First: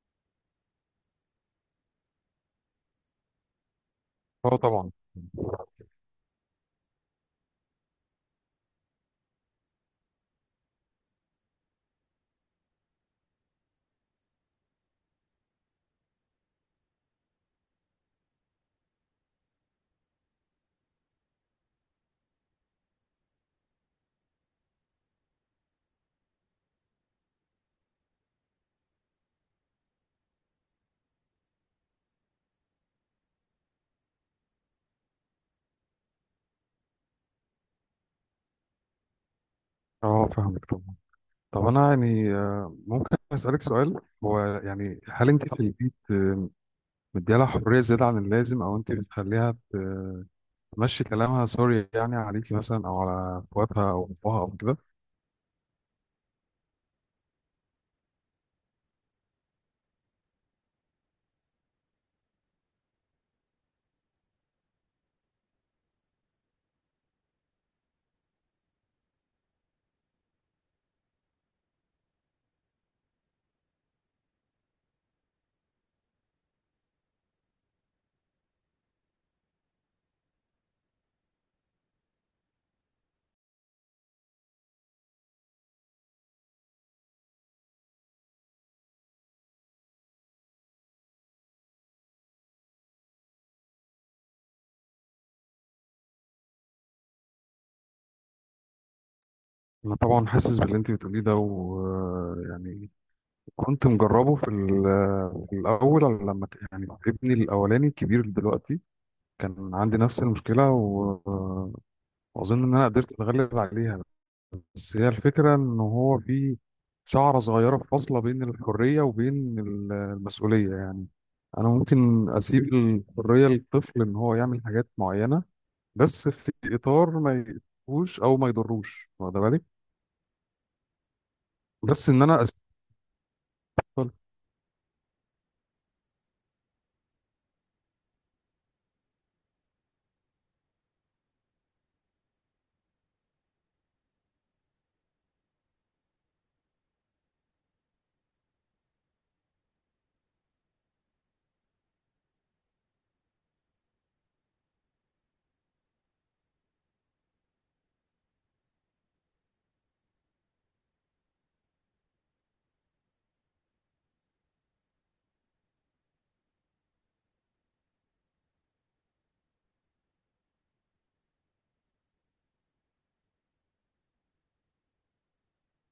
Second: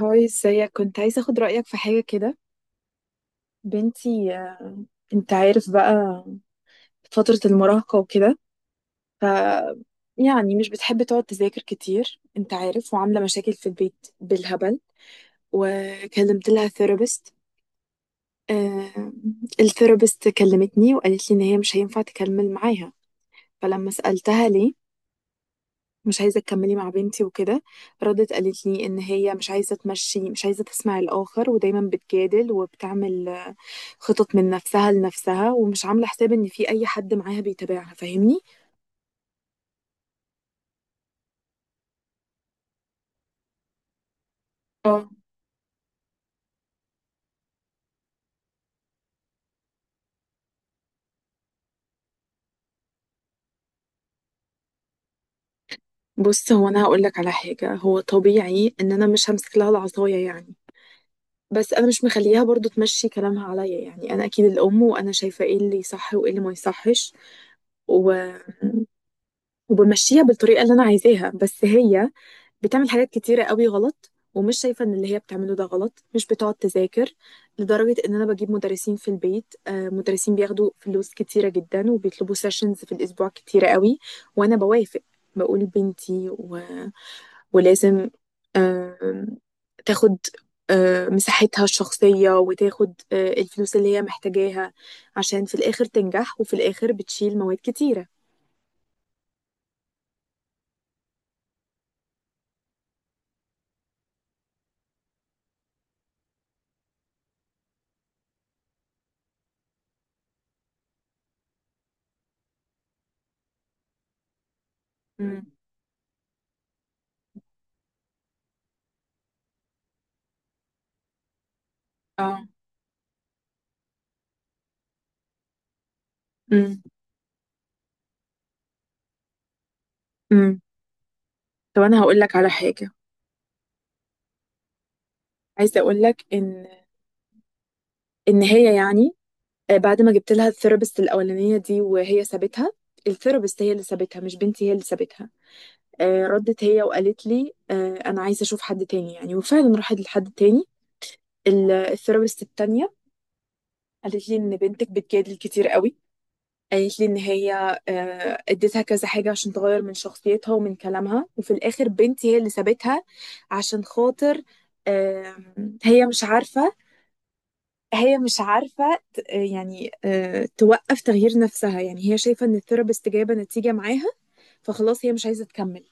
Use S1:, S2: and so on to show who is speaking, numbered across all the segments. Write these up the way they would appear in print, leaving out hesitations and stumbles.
S1: هاي، ازيك؟ كنت عايزة اخد رأيك في حاجة كده. بنتي،
S2: اه، طبعا.
S1: انت عارف بقى، فترة المراهقة وكده، ف يعني مش بتحب تقعد تذاكر كتير، انت عارف، وعاملة مشاكل في البيت بالهبل. وكلمت لها ثيرابيست. الثيرابيست كلمتني وقالت لي ان هي مش هينفع تكمل معاها. فلما سألتها ليه مش عايزة تكملي مع بنتي وكده، ردت قالت لي ان هي مش عايزة تمشي، مش عايزة تسمع الآخر، ودايما بتجادل وبتعمل خطط من نفسها لنفسها ومش عاملة حساب ان في اي حد معاها بيتابعها. فاهمني؟
S2: اه، فاهمك طبعا. طب انا يعني ممكن اسالك سؤال، هو يعني
S1: اه.
S2: هل انت في البيت مديها لها حريه زياده عن اللازم او انت بتخليها تمشي كلامها؟ سوري يعني، عليكي مثلا او على اخواتها او ابوها او كده.
S1: بص، هو انا هقول لك على حاجة. هو طبيعي ان انا مش همسك لها العصاية يعني، بس انا مش مخليها برضو تمشي كلامها عليا، يعني انا اكيد الام، وانا شايفة ايه اللي صح وايه اللي ما يصحش. و... وبمشيها بالطريقة اللي انا عايزاها، بس هي بتعمل حاجات كتيرة قوي غلط، ومش شايفة ان اللي هي بتعمله ده غلط، مش بتقعد تذاكر، لدرجة ان انا بجيب مدرسين في البيت، مدرسين بياخدوا فلوس كتيرة جدا، وبيطلبوا سيشنز في الاسبوع كتيرة قوي، وانا بوافق، بقول بنتي ولازم آم، تاخد مساحتها الشخصية، وتاخد الفلوس اللي هي محتاجاها، عشان في الآخر تنجح، وفي الآخر بتشيل مواد كتيرة.
S2: انا طبعا حاسس باللي انت بتقوليه ده، ويعني كنت مجربه في الاول لما يعني ابني الاولاني الكبير دلوقتي كان عندي نفس المشكله واظن ان انا قدرت اتغلب عليها. بس هي
S1: مم.
S2: الفكرة إن هو في شعرة صغيرة فاصلة بين الحرية وبين المسؤولية، يعني أنا ممكن
S1: اه.
S2: أسيب الحرية للطفل إن هو يعمل حاجات معينة، بس في
S1: مم.
S2: إطار ما يأذوش أو ما يضروش، واخد بالك؟
S1: مم. طب انا
S2: بس
S1: هقول
S2: إن
S1: لك
S2: أنا
S1: على
S2: أسيب
S1: حاجه،
S2: الطفل.
S1: عايزه اقول لك ان هي يعني، بعد ما جبت لها الثيرابيست الاولانيه دي وهي سابتها. الثيرابيست هي اللي سابتها، مش بنتي هي اللي سابتها. ردت هي وقالت لي انا عايزه اشوف حد تاني يعني، وفعلا راحت لحد تاني. الثيرابيست التانيه قالت لي ان بنتك بتجادل كتير قوي. قالت لي ان هي اديتها كذا حاجه عشان تغير من شخصيتها ومن كلامها، وفي الاخر بنتي هي اللي سابتها، عشان خاطر هي مش عارفه، هي مش عارفة يعني توقف تغيير نفسها، يعني هي شايفة ان الثيرابيست جايبة نتيجة معاها، فخلاص هي مش عايزة تكمل.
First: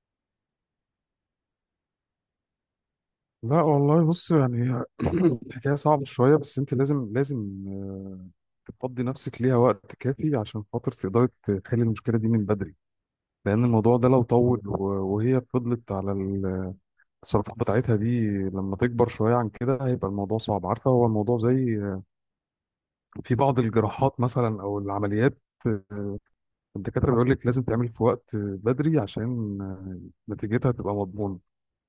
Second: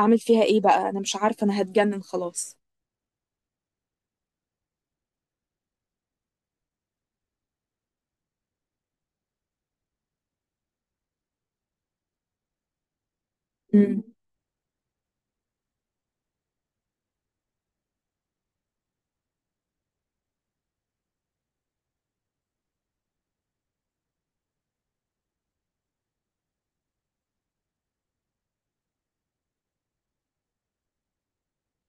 S1: اعمل فيها ايه بقى؟ انا مش عارفة، انا هتجنن خلاص.
S2: لا والله بص، يعني هي الحكاية صعبة شوية، بس أنت لازم لازم تفضي نفسك ليها وقت كافي عشان خاطر تقدري تحلي المشكلة دي من بدري، لأن الموضوع
S1: امم.
S2: ده لو طول وهي فضلت على الصرافة بتاعتها دي لما تكبر شوية عن كده، هيبقى الموضوع صعب، عارفة؟ هو الموضوع زي في بعض الجراحات مثلا أو العمليات، آه، الدكاترة بيقول لك لازم تعمل في وقت بدري عشان نتيجتها تبقى مضمونة.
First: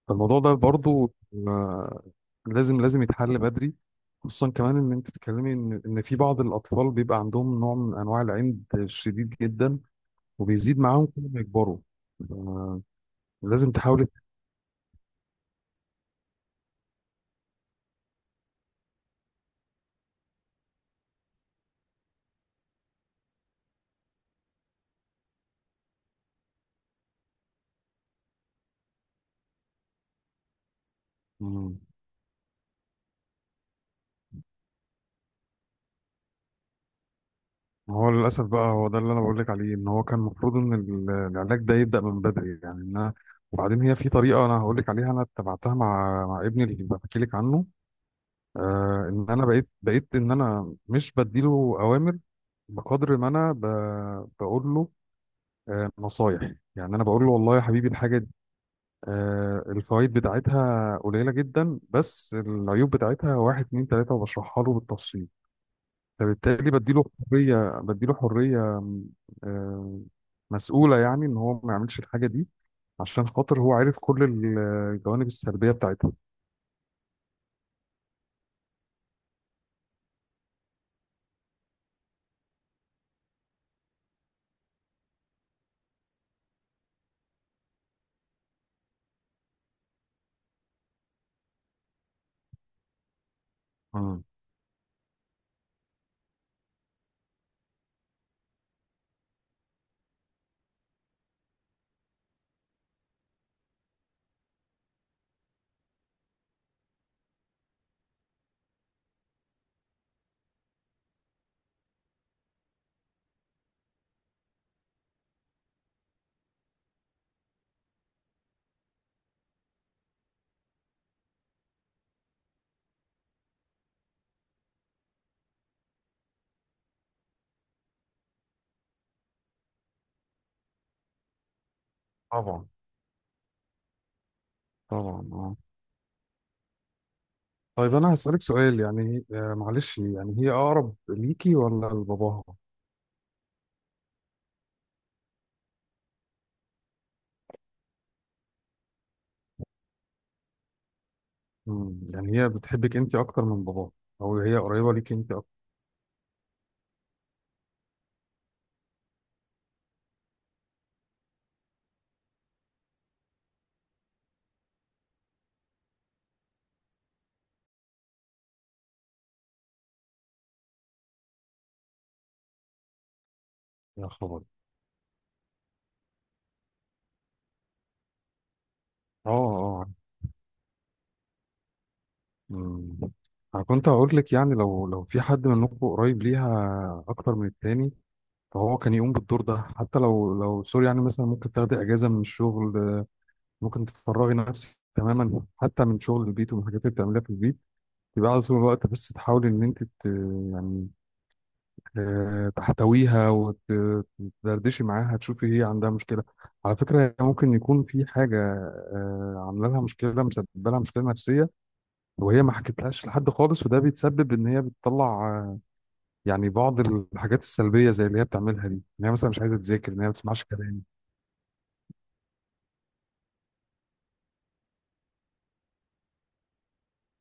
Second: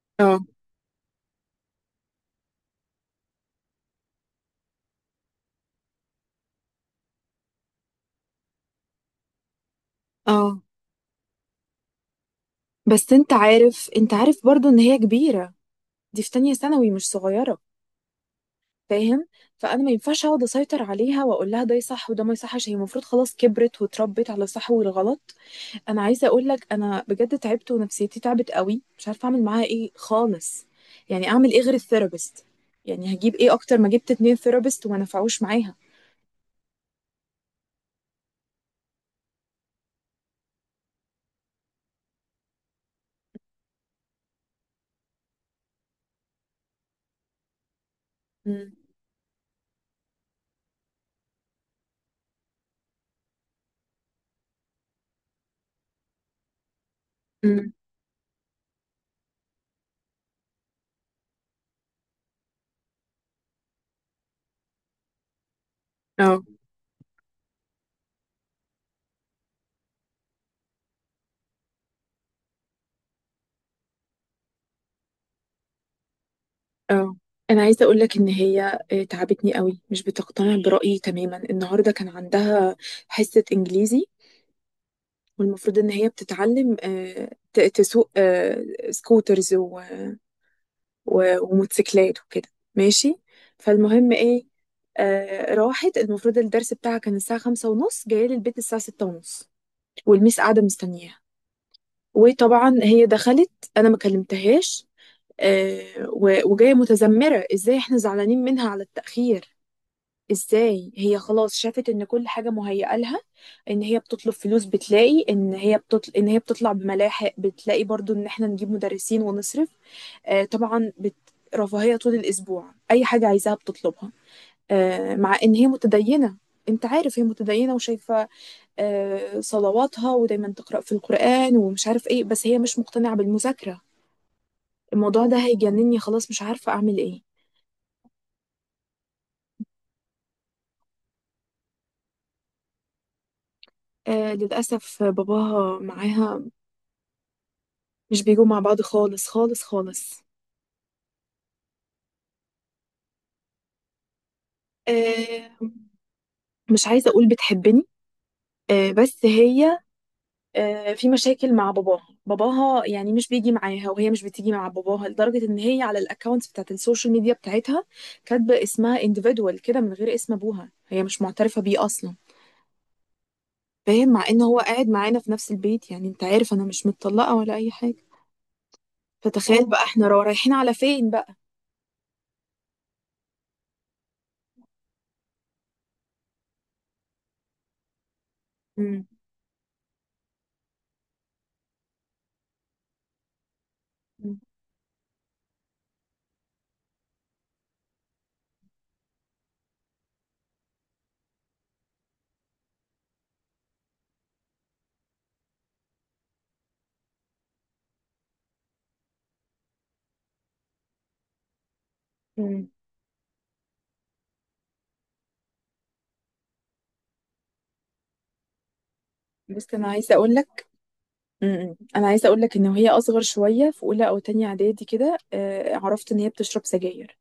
S2: فالموضوع
S1: اه.
S2: ده برضو آه، لازم لازم يتحل بدري، خصوصا كمان إن أنت بتتكلمي إن في بعض الأطفال بيبقى عندهم نوع من أنواع العند الشديد جدا
S1: اه.
S2: وبيزيد معاهم كل ما يكبروا. آه،
S1: بس انت
S2: لازم
S1: عارف،
S2: تحاولي.
S1: برضو ان هي كبيرة، دي في تانية ثانوي، مش صغيرة. فاهم؟ فانا ما ينفعش اقعد اسيطر عليها واقول لها ده صح وده ما يصحش، هي المفروض خلاص كبرت واتربت على الصح والغلط. انا عايزه اقول لك، انا بجد تعبت، ونفسيتي تعبت قوي، مش عارفه اعمل معاها ايه خالص. يعني اعمل ايه غير الثيرابيست؟ يعني هجيب ايه اكتر، ما جبت اتنين ثيرابيست وما نفعوش معاها.
S2: ما هو للأسف بقى، هو ده اللي أنا بقول لك عليه، إن هو كان المفروض إن العلاج ده يبدأ من بدري، يعني إن أنا. وبعدين هي في طريقة أنا هقول لك عليها، أنا اتبعتها مع ابني اللي بحكي لك عنه،
S1: امم.
S2: إن أنا بقيت بقيت إن أنا مش بديله أوامر بقدر ما أنا بقول له نصايح. يعني أنا بقول له والله يا
S1: امم.
S2: حبيبي الحاجة دي الفوائد بتاعتها قليلة جدا، بس العيوب بتاعتها واحد اتنين تلاتة، وبشرحها له بالتفصيل.
S1: اه.
S2: فبالتالي بديله حرية آه، مسؤولة، يعني إن هو ما يعملش الحاجة دي عشان خاطر هو عارف كل الجوانب السلبية بتاعتها.
S1: اه. انا عايزه اقول لك ان هي تعبتني قوي، مش بتقتنع برايي تماما. النهارده كان عندها حصه انجليزي، والمفروض ان هي بتتعلم تسوق سكوترز وموتوسيكلات وكده، ماشي. فالمهم
S2: مم.
S1: ايه؟ راحت. المفروض الدرس بتاعها كان الساعة 5:30، جاية لي البيت الساعة 6:30، والميس قاعدة مستنياها. وطبعا هي دخلت، أنا ما كلمتهاش. وجاية متذمرة، ازاي احنا زعلانين منها على التأخير، ازاي هي خلاص شافت ان كل حاجة مهيئة لها، ان هي بتطلب فلوس بتلاقي، ان هي ان هي بتطلع بملاحق، بتلاقي برضو ان احنا نجيب مدرسين ونصرف. طبعا، رفاهية طول الأسبوع، أي حاجة عايزاها بتطلبها. مع إن هي متدينة، أنت عارف هي متدينة وشايفة صلواتها، ودايما تقرأ في القرآن ومش عارف إيه، بس هي
S2: طبعا،
S1: مش مقتنعة بالمذاكرة.
S2: طبعا،
S1: الموضوع ده
S2: اه.
S1: هيجنني خلاص، مش عارفة أعمل إيه.
S2: طيب أنا هسألك سؤال، يعني معلش، يعني هي أقرب ليكي ولا لباباها؟
S1: للأسف باباها معاها، مش بيجوا مع بعض خالص خالص خالص.
S2: مم، يعني هي بتحبك أنت أكتر من باباها، أو هي قريبة ليكي أنت
S1: آه،
S2: أكتر؟
S1: مش عايزة أقول بتحبني، بس هي في مشاكل مع باباها. باباها يعني مش بيجي معاها، وهي مش بتيجي مع باباها، لدرجة ان هي على الاكونت بتاعت السوشيال ميديا بتاعتها كاتبة اسمها individual كده، من غير اسم ابوها، هي مش معترفة بيه اصلا. فاهم؟
S2: يا
S1: مع ان
S2: خبر.
S1: هو قاعد معانا في نفس البيت، يعني انت عارف انا مش متطلقة ولا اي حاجة.
S2: اه،
S1: فتخيل بقى
S2: اه.
S1: احنا رايحين على فين بقى.
S2: مم. أنا كنت هقول لك يعني لو في حد منكم قريب ليها أكتر من التاني فهو كان
S1: امم.
S2: يقوم بالدور ده، حتى لو سوري يعني، مثلا ممكن تاخدي اجازه من الشغل، ممكن تفرغي نفسك تماما حتى من شغل البيت ومن الحاجات اللي بتعمليها في البيت، تبقى على طول الوقت، بس تحاولي ان انت يعني تحتويها وتدردشي معاها تشوفي هي عندها مشكله. على فكره هي ممكن يكون في حاجه عامله لها مشكله، مسببه لها مشكله نفسيه وهي ما
S1: امم.
S2: حكتلهاش لحد خالص، وده بيتسبب ان هي بتطلع يعني بعض الحاجات السلبيه زي اللي هي بتعملها دي، ان هي مثلا مش عايزه
S1: بس انا
S2: تذاكر، ان هي ما
S1: عايزه اقول
S2: بتسمعش
S1: لك
S2: كلام.
S1: امم انا عايزه اقول لك ان وهي اصغر شويه في اولى او تانية اعدادي كده، عرفت ان هي بتشرب سجاير،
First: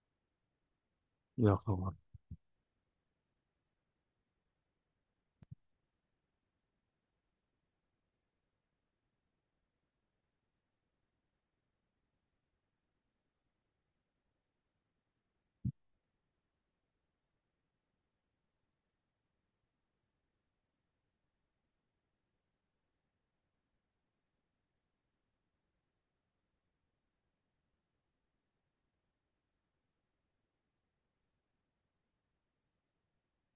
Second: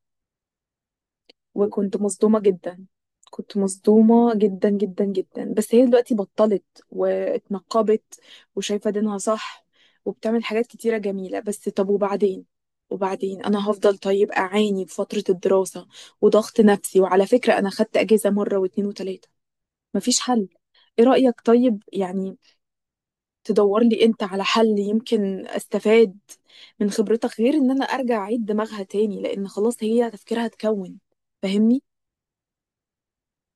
S2: يا خبر.
S1: وكنت مصدومة جدا. كنت مصدومة جدا جدا جدا، بس هي دلوقتي بطلت، واتنقبت، وشايفة دينها صح، وبتعمل حاجات كتيرة جميلة. بس طب وبعدين؟ وبعدين انا هفضل طيب اعاني في فترة الدراسة وضغط نفسي، وعلى فكرة انا خدت اجازة مرة واتنين وتلاتة، مفيش حل. ايه رأيك طيب يعني، تدور لي انت على حل يمكن استفاد من خبرتك، غير ان انا ارجع اعيد دماغها تاني، لان خلاص هي تفكيرها اتكون. فاهمني؟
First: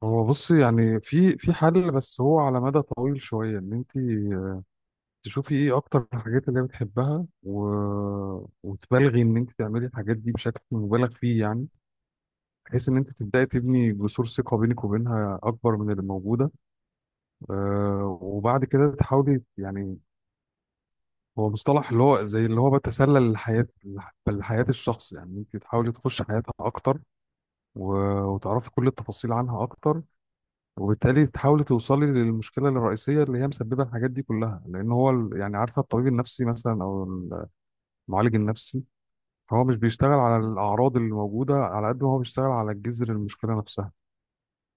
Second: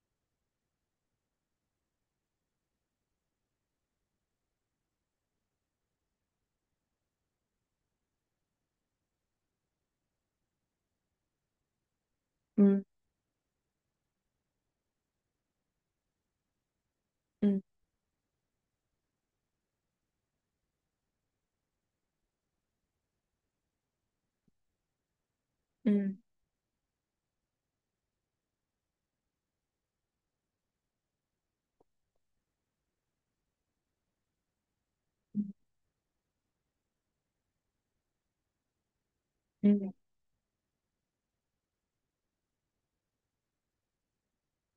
S2: هو بص يعني في في حل، بس هو على مدى طويل شوية، ان انت تشوفي ايه اكتر الحاجات اللي هي بتحبها وتبالغي ان انت تعملي الحاجات دي بشكل مبالغ فيه، يعني بحيث ان انت تبداي تبني جسور ثقة بينك وبينها اكبر من اللي موجودة.
S1: مم.
S2: وبعد كده تحاولي، يعني هو مصطلح اللي هو زي اللي هو بتسلل الحياة لحياة الشخص، يعني انت تحاولي
S1: مم.
S2: تخش حياتها اكتر و... وتعرفي كل التفاصيل عنها اكتر، وبالتالي تحاولي توصلي للمشكله الرئيسيه اللي هي مسببه الحاجات دي كلها، لان هو يعني عارفه الطبيب النفسي مثلا او المعالج النفسي هو مش
S1: مم.
S2: بيشتغل على الاعراض اللي موجوده على قد ما هو بيشتغل على جذر المشكله نفسها.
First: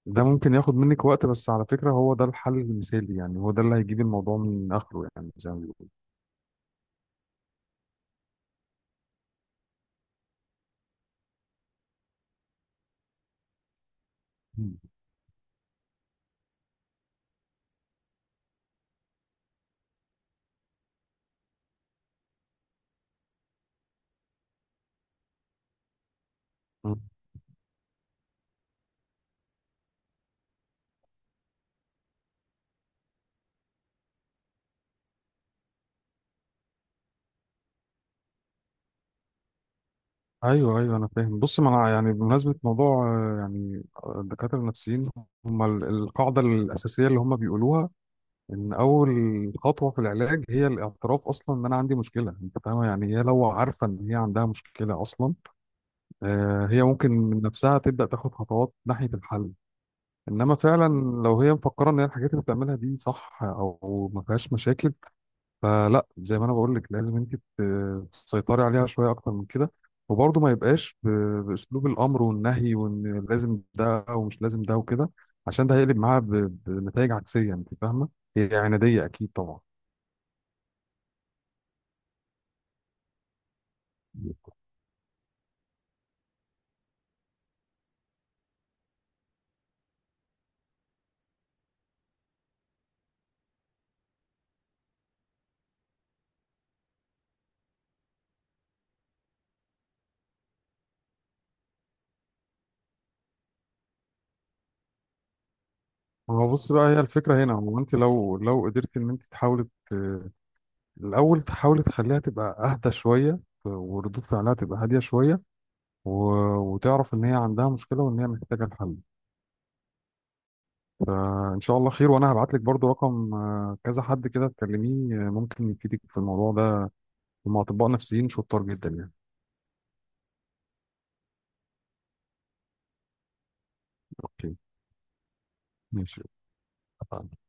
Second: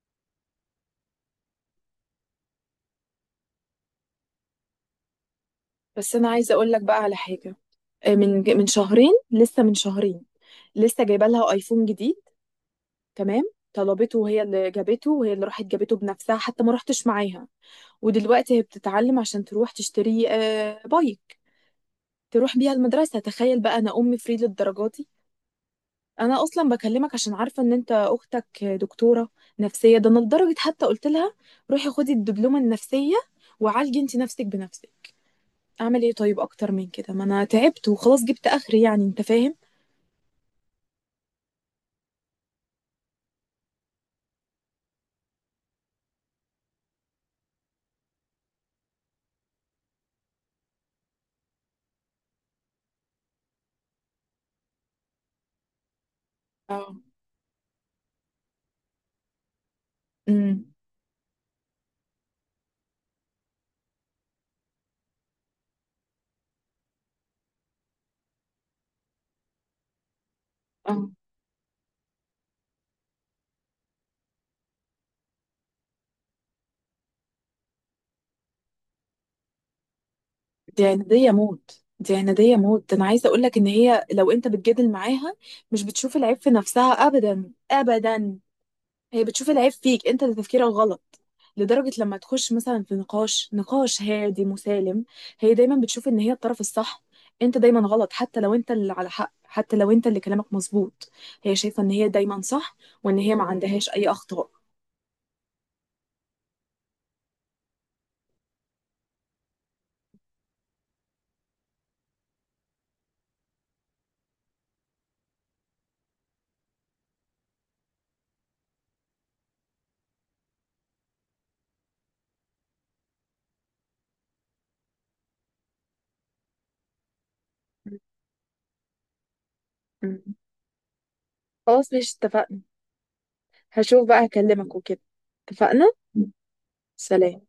S2: ده ممكن ياخد منك وقت، بس على فكره هو ده الحل المثالي، يعني هو ده اللي هيجيب الموضوع من اخره، يعني زي ما بيقولوا.
S1: بس انا عايزه اقول لك بقى على حاجه، من شهرين، لسه من شهرين، لسه جايبه لها ايفون جديد، تمام. طلبته، وهي اللي
S2: مم.
S1: جابته، وهي اللي راحت جابته بنفسها، حتى ما رحتش معاها. ودلوقتي هي بتتعلم عشان تروح تشتري بايك تروح بيها المدرسه. تخيل بقى، انا ام فري للدرجه دي. انا اصلا
S2: مم.
S1: بكلمك عشان عارفه ان انت اختك دكتوره نفسيه. ده انا لدرجه حتى قلت لها روحي خدي الدبلومه النفسيه، وعالجي انت نفسك بنفسك. اعمل ايه طيب اكتر من كده؟ ما انا تعبت وخلاص، جبت اخري يعني، انت فاهم.
S2: ايوه، ايوه، انا فاهم. بص، ما انا يعني بمناسبه موضوع يعني الدكاتره النفسيين هم القاعده الاساسيه اللي هم بيقولوها ان اول خطوه في العلاج هي الاعتراف اصلا ان انا عندي مشكله، انت فاهمه؟ يعني هي لو عارفه ان هي عندها مشكله اصلا هي
S1: اه.
S2: ممكن من نفسها تبدا تاخد خطوات ناحيه الحل. انما
S1: امم.
S2: فعلا لو هي مفكره ان هي الحاجات اللي بتعملها دي صح او ما فيهاش مشاكل، فلا زي ما انا بقول لك، لازم انت تسيطري عليها شويه اكتر من كده، وبرضه ما يبقاش
S1: اه.
S2: باسلوب الامر والنهي وان لازم ده ومش لازم ده وكده، عشان ده هيقلب معاها بنتائج عكسيه، انت فاهمه؟ هي عناديه اكيد طبعا.
S1: دي عنادية موت، دي عنادية موت. انا عايزة اقولك ان هي لو
S2: ما
S1: انت بتجادل معاها مش بتشوف العيب في نفسها ابدا ابدا. هي بتشوف العيب فيك انت، اللي تفكيرك غلط. لدرجة لما تخش مثلا في نقاش هادي مسالم، هي دايما بتشوف ان هي الطرف الصح، انت دايما غلط، حتى لو انت اللي على حق، حتى لو انت اللي كلامك مظبوط. هي شايفة ان هي دايما صح، وان هي ما عندهاش اي اخطاء.
S2: هو بص بقى، هي الفكرة هنا هو انت لو قدرت ان انت تحاولي ت- الاول تحاولي تخليها تبقى اهدى شوية وردود فعلها تبقى هادية شوية و... وتعرف ان هي عندها مشكلة وان هي محتاجة الحل. ان شاء الله خير، وانا هبعت لك برضو رقم كذا حد كده تكلميه، ممكن يفيدك في الموضوع ده، هم اطباء نفسيين شطار جدا يعني.
S1: مم. خلاص، مش اتفقنا، هشوف بقى،
S2: اوكي.
S1: هكلمك وكده. اتفقنا.
S2: ماشي. اتفقنا.
S1: سلام.